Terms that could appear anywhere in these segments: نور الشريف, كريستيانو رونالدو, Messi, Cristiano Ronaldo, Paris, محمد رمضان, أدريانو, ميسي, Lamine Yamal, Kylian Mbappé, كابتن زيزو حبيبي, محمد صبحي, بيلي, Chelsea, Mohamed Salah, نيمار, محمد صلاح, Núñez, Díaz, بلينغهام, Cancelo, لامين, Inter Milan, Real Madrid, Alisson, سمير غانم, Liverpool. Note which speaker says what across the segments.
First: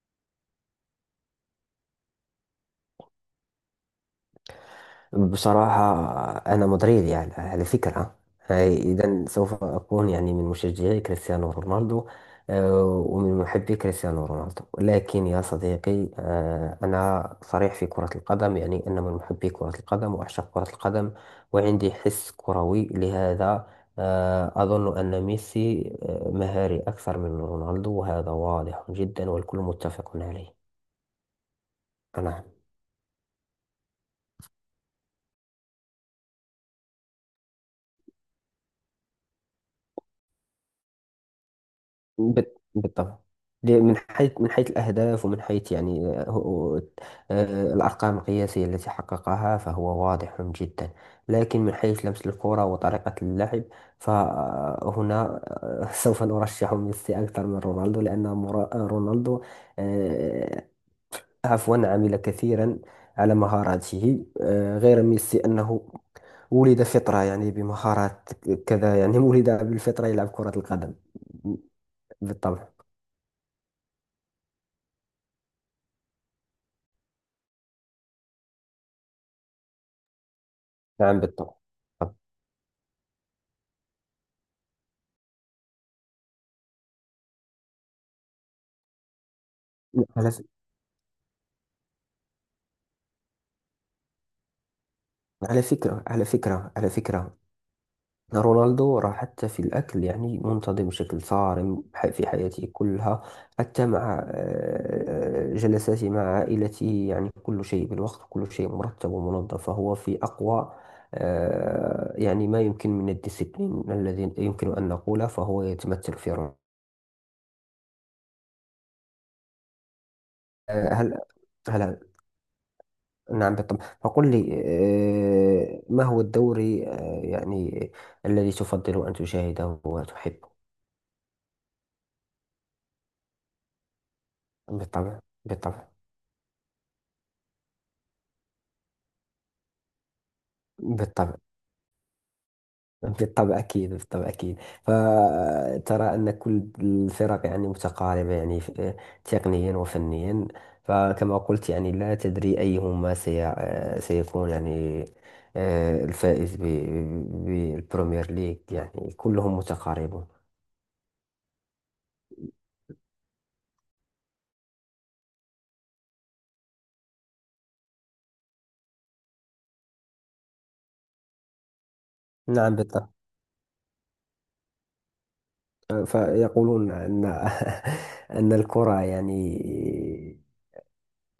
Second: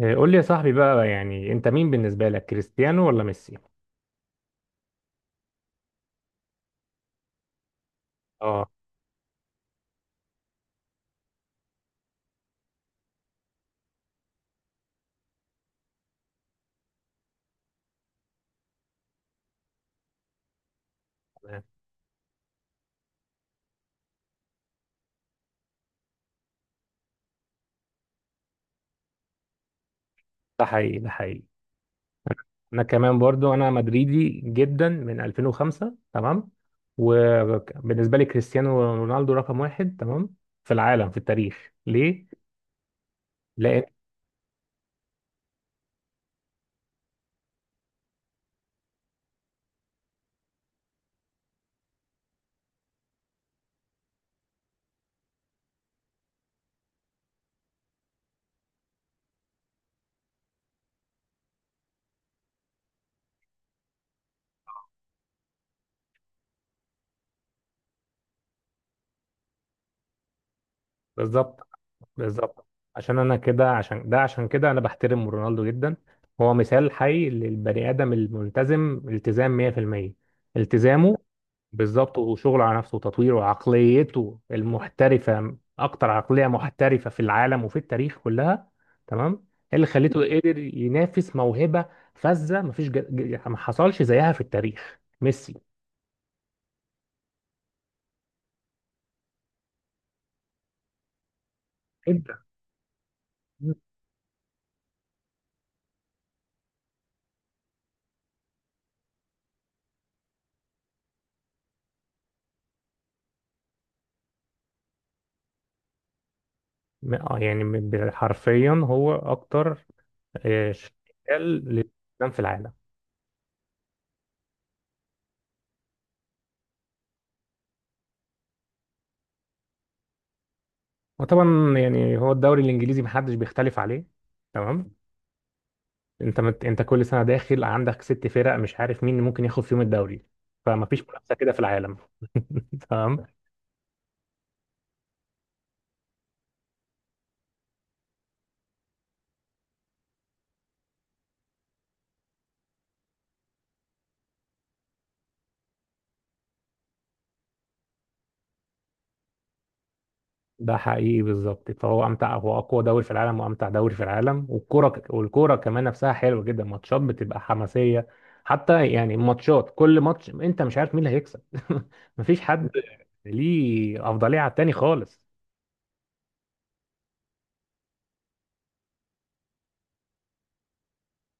Speaker 1: إيه، قول لي يا صاحبي بقى، يعني انت مين بالنسبة لك، كريستيانو ولا ميسي؟
Speaker 2: بصراحة، أنا مدريد يعني على فكرة.
Speaker 1: اه.
Speaker 2: إذا سوف أكون يعني من مشجعي كريستيانو رونالدو، ومن محبي كريستيانو رونالدو. لكن يا صديقي، أنا صريح في كرة القدم، يعني أنا من محبي كرة القدم وأعشق كرة القدم،
Speaker 1: تمام.
Speaker 2: وعندي حس كروي لهذا. أظن أن ميسي مهاري أكثر من رونالدو، وهذا واضح جدا والكل متفق
Speaker 1: ده
Speaker 2: عليه.
Speaker 1: حقيقي، ده حقيقي.
Speaker 2: أنا
Speaker 1: انا كمان برضو انا مدريدي جدا من 2005. تمام. وبالنسبة لي كريستيانو رونالدو رقم واحد. تمام. في العالم، في التاريخ، ليه؟
Speaker 2: بالطبع.
Speaker 1: لان.
Speaker 2: من حيث الأهداف، ومن حيث يعني الأرقام القياسية التي حققها، فهو واضح جدا. لكن من حيث لمس الكرة وطريقة اللعب، فهنا سوف نرشح ميسي أكثر من رونالدو، لأن رونالدو آه، عفوا عمل كثيرا على مهاراته، غير ميسي أنه ولد فطرة، يعني بمهارات كذا، يعني ولد بالفطرة يلعب كرة القدم.
Speaker 1: بالظبط. بالظبط.
Speaker 2: بالطبع.
Speaker 1: عشان انا كده عشان ده عشان كده انا بحترم رونالدو جدا. هو مثال حي للبني ادم الملتزم، التزام 100%، التزامه.
Speaker 2: نعم بالطبع. طب،
Speaker 1: بالظبط. وشغل على نفسه وتطوير، وعقليته المحترفة أكتر عقلية محترفة في العالم وفي التاريخ كلها. تمام. إيه اللي خليته
Speaker 2: على ف...
Speaker 1: قدر ينافس موهبة فذة؟ مفيش يعني ما حصلش زيها في التاريخ ميسي.
Speaker 2: على فكرة رونالدو راح حتى في الأكل، يعني منتظم بشكل صارم
Speaker 1: انت
Speaker 2: في حياته كلها.
Speaker 1: م-
Speaker 2: حتى مع جلساته مع عائلته، يعني كل شيء بالوقت، كل شيء مرتب ومنظم، فهو في أقوى يعني ما يمكن من الديسيبلين الذي يمكن أن نقوله، فهو يتمثل في رونالدو.
Speaker 1: يعني حرفيا هو أكتر،
Speaker 2: هل
Speaker 1: شغال
Speaker 2: هل
Speaker 1: للإسلام في العالم.
Speaker 2: نعم بالطبع، فقل لي ما هو الدوري يعني الذي تفضل أن تشاهده وتحبه؟
Speaker 1: وطبعا يعني هو الدوري الإنجليزي محدش بيختلف عليه. تمام.
Speaker 2: بالطبع. بالطبع.
Speaker 1: انت كل سنه داخل عندك ست فرق، مش عارف مين ممكن ياخد فيهم الدوري، فمفيش منافسه
Speaker 2: بالطبع.
Speaker 1: كده في العالم. تمام.
Speaker 2: بالطبع أكيد. بالطبع أكيد. فترى أن كل الفرق يعني متقاربة، يعني تقنيا وفنيا. فكما قلت يعني لا تدري أيهما سي آه، سيكون يعني الفائز بالبريمير ليج، يعني كلهم متقاربون.
Speaker 1: ده حقيقي، بالظبط. فهو امتع، هو اقوى دوري في العالم وامتع دوري في العالم، والكوره كمان نفسها حلوه جدا، ماتشات بتبقى حماسيه. حتى يعني ماتشات، كل ماتش انت مش عارف مين اللي هيكسب. مفيش حد
Speaker 2: نعم بالطبع.
Speaker 1: ليه افضليه على التاني خالص.
Speaker 2: فيقولون أن أن الكرة يعني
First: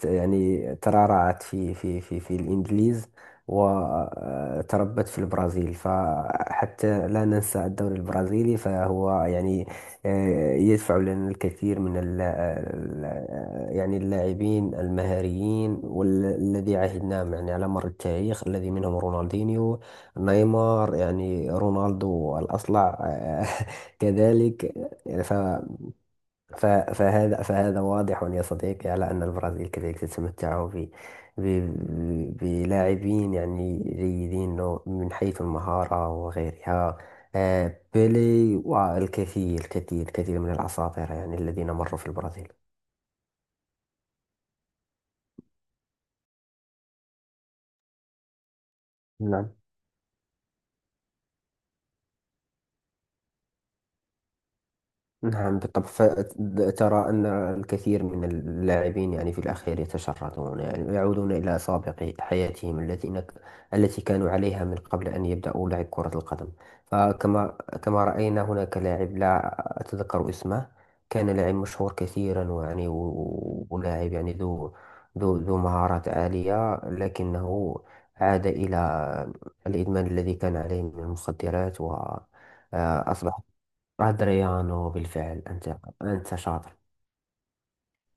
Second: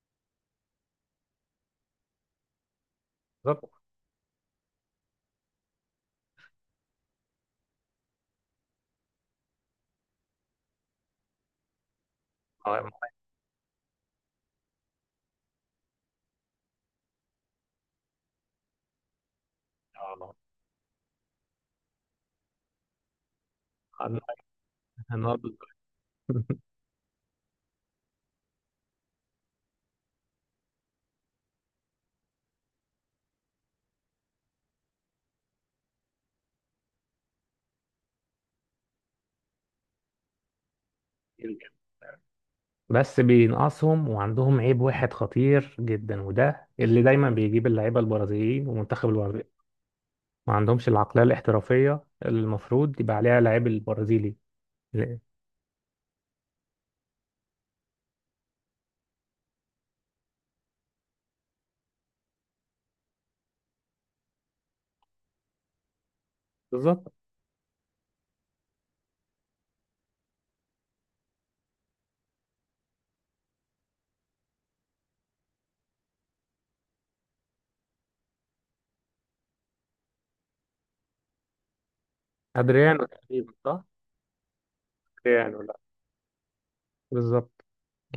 Speaker 2: يعني ترعرعت في الإنجليز،
Speaker 1: بالظبط.
Speaker 2: وتربت في البرازيل. فحتى لا ننسى الدوري البرازيلي، فهو يعني يدفع لنا الكثير من
Speaker 1: آه، آه،
Speaker 2: يعني اللاعبين المهاريين، والذي عهدناهم يعني على مر التاريخ، الذي منهم رونالدينيو،
Speaker 1: آه،
Speaker 2: نيمار، يعني رونالدو الأصلع
Speaker 1: آه،
Speaker 2: كذلك.
Speaker 1: آه،
Speaker 2: فهذا واضح يا صديقي على أن البرازيل كذلك تتمتع بلاعبين يعني جيدين، من حيث المهارة وغيرها، بيلي والكثير الكثير الكثير من الأساطير يعني
Speaker 1: آه.
Speaker 2: الذين مروا في البرازيل.
Speaker 1: بس بينقصهم وعندهم عيب واحد خطير جدا، وده اللي دايما بيجيب اللعيبه البرازيليين ومنتخب البرازيل.
Speaker 2: نعم.
Speaker 1: ما عندهمش العقليه الاحترافيه اللي المفروض يبقى عليها لعيب البرازيلي. لا.
Speaker 2: نعم بالطبع. فترى أن الكثير من اللاعبين يعني في الأخير يتشردون، يعني يعودون إلى سابق حياتهم التي كانوا عليها من قبل أن يبدأوا لعب كرة القدم.
Speaker 1: بالظبط.
Speaker 2: فكما كما رأينا هناك لاعب لا أتذكر اسمه، كان لاعب مشهور كثيرا ولاعب يعني ذو مهارات عالية، لكنه عاد إلى الإدمان الذي كان عليه من المخدرات، و
Speaker 1: ادريانو
Speaker 2: أصبح
Speaker 1: تقريبا، صح.
Speaker 2: أدريانو بالفعل.
Speaker 1: ادريانو، لا.
Speaker 2: أنت شاطر.
Speaker 1: بالظبط.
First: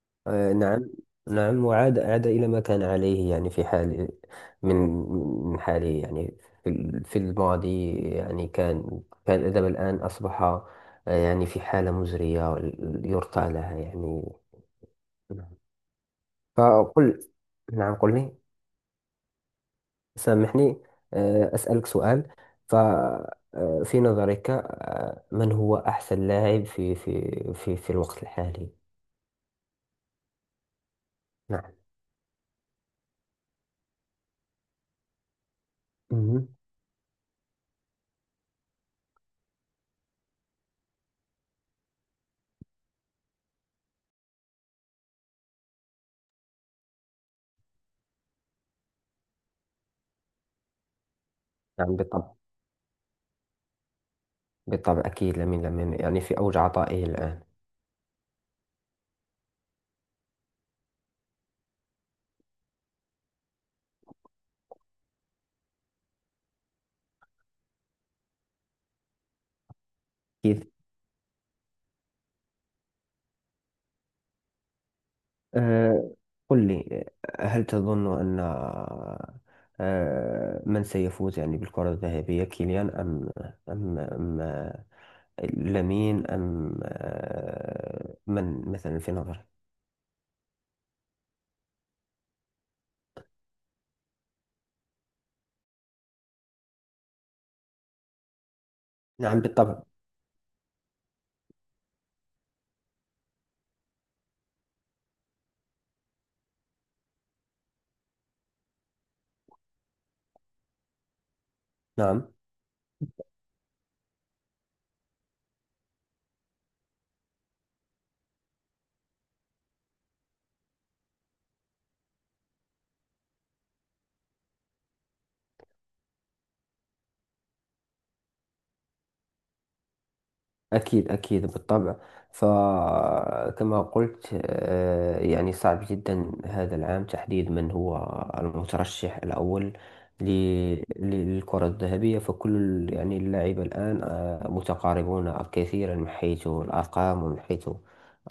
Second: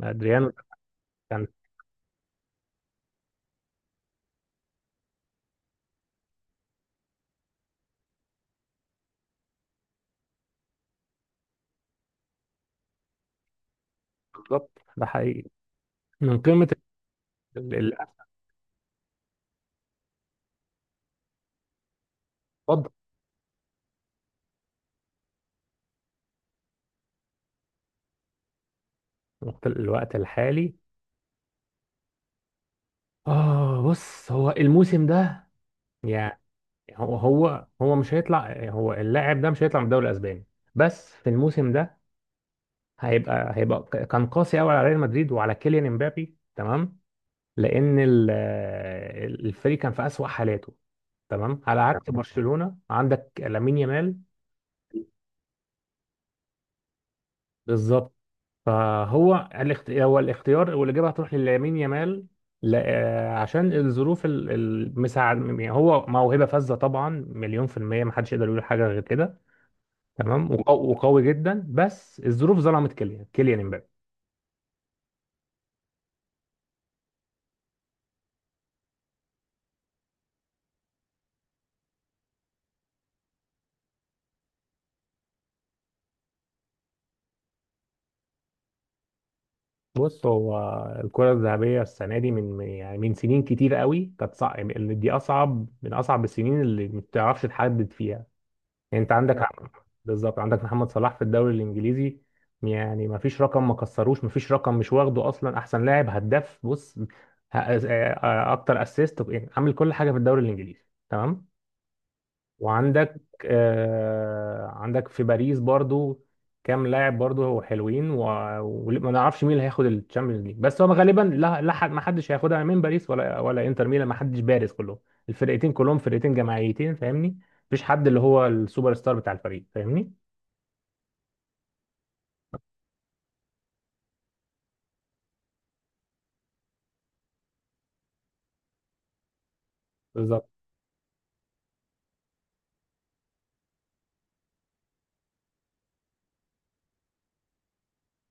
Speaker 1: ادريانو ده
Speaker 2: نعم.
Speaker 1: كان.
Speaker 2: نعم، وعاد إلى ما كان عليه، يعني في حال من من حاله يعني، في الماضي، يعني كان الأدب، الآن أصبح يعني في حالة مزرية يرثى لها يعني.
Speaker 1: بالظبط، ده حقيقي.
Speaker 2: نعم.
Speaker 1: من قيمه
Speaker 2: فقل.
Speaker 1: ال-
Speaker 2: نعم
Speaker 1: ال-
Speaker 2: قل لي، سامحني، أسألك سؤال. ف
Speaker 1: اتفضل.
Speaker 2: آه، في نظرك، من هو أحسن لاعب في الوقت الحالي؟
Speaker 1: الوقت الحالي. اه، بص، هو الموسم ده يعني،
Speaker 2: نعم.
Speaker 1: هو هو هو مش هيطلع، هو اللاعب ده مش هيطلع من الدوري الاسباني. بس في الموسم ده، كان قاسي قوي على ريال مدريد وعلى كيليان امبابي. تمام. لان الفريق كان في اسوأ حالاته. تمام، على
Speaker 2: نعم
Speaker 1: عكس. تمام.
Speaker 2: بالطبع.
Speaker 1: برشلونة عندك لامين يامال.
Speaker 2: بالطبع أكيد، لمن يعني في أوج عطائه الآن.
Speaker 1: بالظبط. فهو هو الاختيار، والاجابه هتروح للامين يامال. ل... آه، عشان الظروف المساعد، يعني هو موهبه فذه طبعا، مليون في الميه، ما حدش يقدر يقول حاجه غير كده. تمام.
Speaker 2: أكيد.
Speaker 1: وقوي جدا، بس الظروف ظلمت كيليان، كيليان امبابي.
Speaker 2: أه، قل لي هل تظن أن أه من سيفوز يعني بالكرة الذهبية، كيليان أم لامين، أم أه من مثلا في نظرك؟
Speaker 1: بص، هو الكرة الذهبية السنة دي يعني من سنين كتير قوي كانت صعب، اللي دي أصعب من أصعب السنين اللي ما بتعرفش تحدد فيها. يعني أنت عندك،
Speaker 2: نعم
Speaker 1: نعم.
Speaker 2: بالطبع.
Speaker 1: بالظبط. عندك محمد صلاح في الدوري الإنجليزي، يعني ما فيش رقم ما كسروش، ما فيش رقم مش واخده أصلا. أحسن لاعب، هداف، بص ه- آه، آه، أكتر أسيست، عامل كل حاجة في الدوري الإنجليزي. تمام.
Speaker 2: نعم
Speaker 1: وعندك آه عندك في باريس برضو كام لاعب برضو هو حلوين، وما نعرفش مين اللي هياخد الشامبيونز ليج، بس هو غالبا لا، حد، ما حدش هياخدها من باريس ولا انتر ميلان. ما حدش بارز، كلهم الفرقتين كلهم فرقتين جماعيتين، فاهمني؟ مفيش حد اللي هو السوبر ستار بتاع الفريق، فاهمني؟
Speaker 2: أكيد. أكيد بالطبع. فكما قلت يعني صعب جدا هذا العام تحديد من هو المترشح الأول ل-
Speaker 1: بالظبط.
Speaker 2: ل- للكرة الذهبية. يعني اللاعبة الآن متقاربون كثيرا، من حيث الأرقام ومن حيث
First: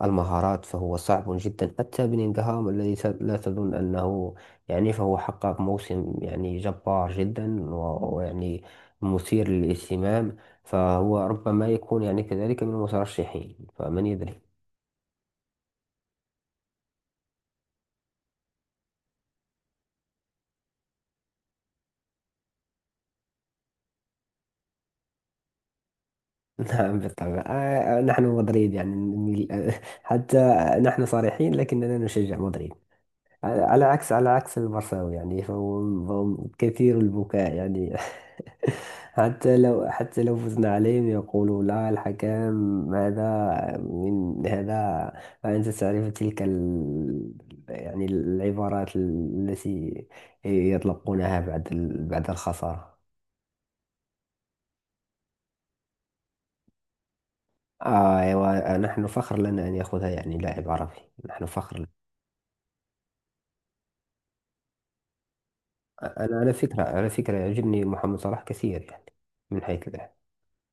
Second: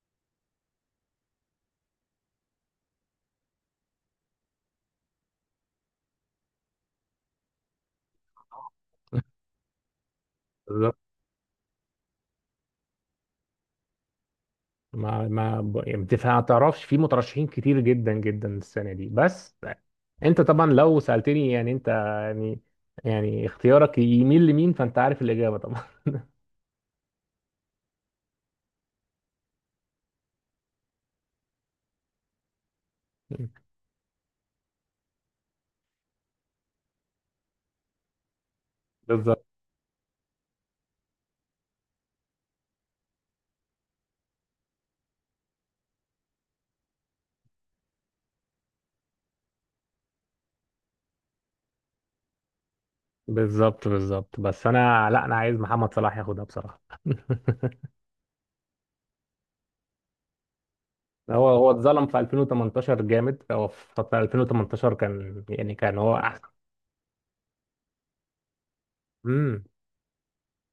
Speaker 2: المهارات. فهو صعب جدا، حتى بلينغهام الذي لا تظن أنه يعني، فهو حقق موسم يعني جبار جدا ويعني مثير للاهتمام،
Speaker 1: بالظبط.
Speaker 2: فهو ربما يكون يعني كذلك من المترشحين، فمن يدري.
Speaker 1: ما ما ب- يعني بتف- ما تعرفش، في مترشحين كتير جدا جدا السنه دي. بس انت طبعا لو سالتني، يعني انت، يعني اختيارك يميل لمين، فانت عارف الاجابه.
Speaker 2: نعم بالطبع. نحن مدريد يعني حتى نحن صريحين، لكننا نشجع مدريد. على عكس المرساوي يعني، فهم كثير البكاء يعني.
Speaker 1: بالظبط.
Speaker 2: حتى لو فزنا عليهم، يقولوا لا، الحكام هذا من هذا. فأنت تعرف تلك يعني العبارات التي يطلقونها بعد الخسارة.
Speaker 1: بالظبط. بالظبط، بس انا، لا، انا عايز محمد صلاح ياخدها بصراحه.
Speaker 2: آه أيوة، نحن فخر لنا أن يأخذها يعني لاعب عربي. نحن
Speaker 1: هو
Speaker 2: فخر لنا.
Speaker 1: اتظلم في 2018 جامد، هو في 2018 كان، يعني كان هو
Speaker 2: أنا
Speaker 1: احسن.
Speaker 2: على فكرة، يعجبني محمد صلاح كثير، يعني
Speaker 1: امم
Speaker 2: من حيث اللعب،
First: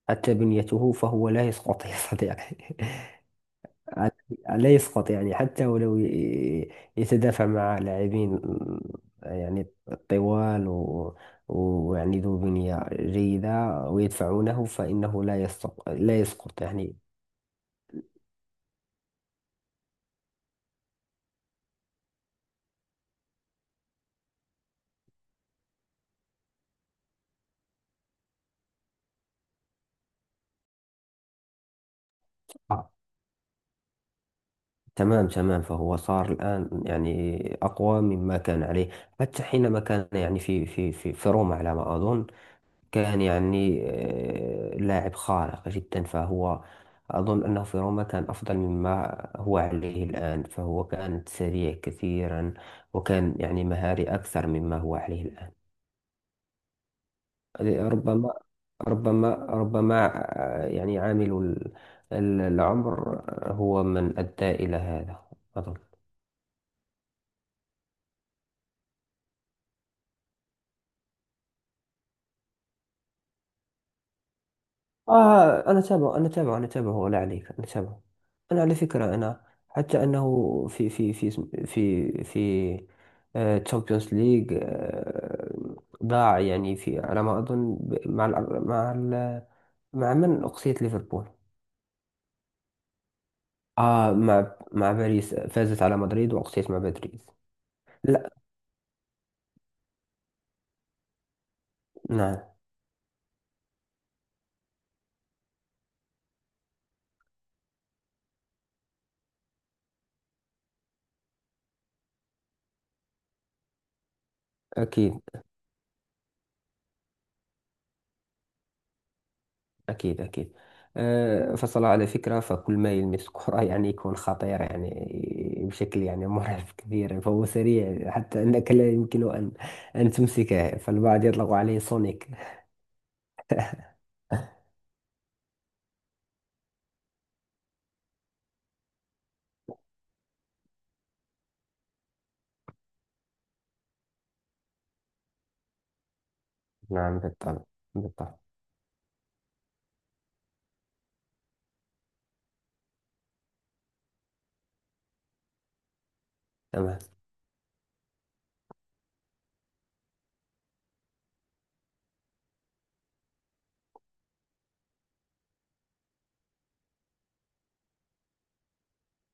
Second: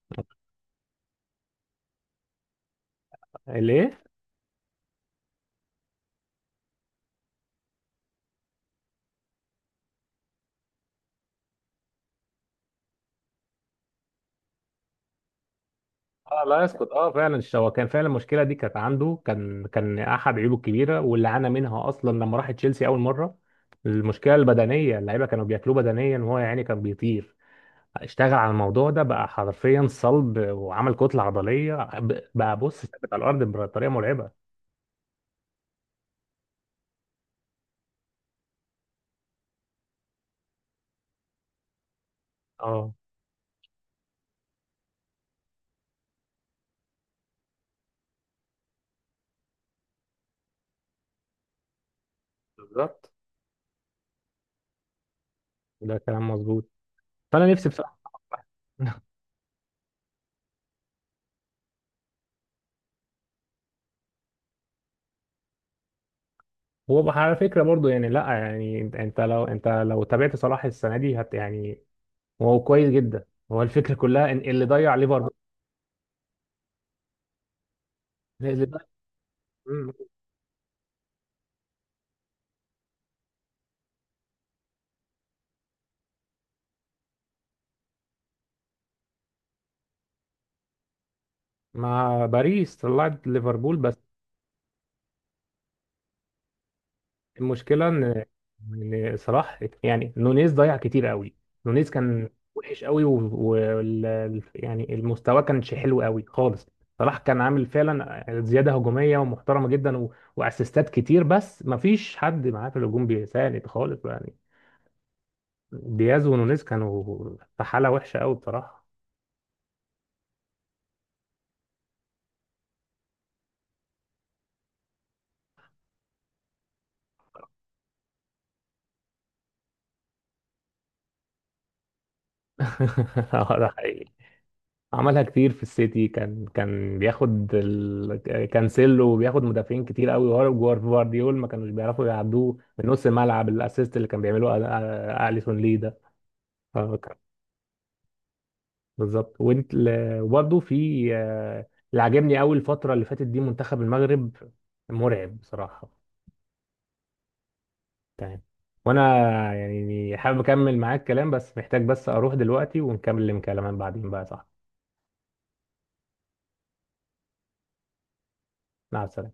Speaker 2: حتى بنيته، فهو لا يسقط يا صديقي.
Speaker 1: ليه؟
Speaker 2: لا يسقط، يعني حتى ولو يتدافع مع لاعبين يعني طوال ويعني ذو بنية جيدة ويدفعونه، فإنه لا يسقط،
Speaker 1: اه، لا يسقط.
Speaker 2: يعني.
Speaker 1: اه فعلا، هو كان فعلا المشكله دي كانت عنده، كان احد عيوبه الكبيره واللي عانى منها اصلا لما راح تشيلسي اول مره. المشكله البدنيه، اللعيبه كانوا بياكلوه بدنيا، وهو يعني كان بيطير. اشتغل على الموضوع ده بقى حرفيا، صلب وعمل كتلة عضلية، بقى بص
Speaker 2: آه،
Speaker 1: ثابت على الأرض بطريقة مرعبة.
Speaker 2: تمام تمام، فهو صار الآن يعني أقوى مما كان عليه. حتى حينما كان يعني في روما على ما أظن،
Speaker 1: اه،
Speaker 2: كان يعني لاعب خارق جدا، فهو أظن أنه في روما كان أفضل مما هو عليه الآن. فهو كان سريع كثيرا،
Speaker 1: بالظبط،
Speaker 2: وكان يعني مهاري أكثر مما هو عليه الآن.
Speaker 1: ده كلام مظبوط. فأنا نفسي بصراحة.
Speaker 2: ربما. ربما ربما. يعني عامل العمر هو من أدى إلى هذا، أظن.
Speaker 1: هو بقى على فكرة برضو، يعني لا يعني، انت أنت لو انت تابعت صلاح السنة دي، يعني هو كويس جدا. هو الفكرة كلها ان اللي ضيع ليفربول،
Speaker 2: آه، أنا أتابعه، أنا أتابعه، أنا أتابعه، ولا عليك، أنا أتابعه. أنا
Speaker 1: اللي
Speaker 2: على
Speaker 1: ضيع.
Speaker 2: فكرة، أنا
Speaker 1: مم.
Speaker 2: حتى أنه في تشامبيونز ليج، ضاع يعني في على ما أظن مع ال مع ال مع من أقصيت ليفربول.
Speaker 1: مع باريس طلعت ليفربول.
Speaker 2: آه، مع باريس فازت على مدريد، وأقصيت مع مدريد.
Speaker 1: المشكله ان
Speaker 2: لا.
Speaker 1: ان صلاح، يعني نونيز ضيع كتير قوي. نونيز كان
Speaker 2: نعم
Speaker 1: وحش قوي، يعني المستوى كانش حلو قوي خالص. صلاح كان عامل فعلا زياده هجوميه ومحترمه جدا، واسيستات كتير، بس ما فيش حد معاه في الهجوم بيساعد خالص يعني.
Speaker 2: أكيد.
Speaker 1: دياز ونونيز كانوا في حاله وحشه قوي بصراحه.
Speaker 2: أكيد أكيد. أه، فصل على فكرة، فكل ما يلمس الكرة يعني يكون خطير، يعني بشكل يعني مرعب كبير، فهو سريع حتى أنك لا يمكن أن تمسكه، فالبعض يطلق عليه سونيك.
Speaker 1: اه، ده حقيقي. عملها كتير في السيتي، كان بياخد كانسيلو وبياخد مدافعين كتير قوي، وجوارديول ما كانوش بيعرفوا يعدوه من نص الملعب. الاسيست اللي كان بيعمله اليسون ليه ده؟ آه، كان-
Speaker 2: نعم بالطبع. بالطبع
Speaker 1: بالظبط. وانت وبرضه في، اللي عاجبني قوي الفتره اللي فاتت دي، منتخب المغرب، مرعب بصراحه.
Speaker 2: تمام.
Speaker 1: تمام. وانا يعني حابب اكمل معاك كلام، بس محتاج بس اروح دلوقتي ونكمل الكلام بعدين بقى، صح؟ مع السلامه.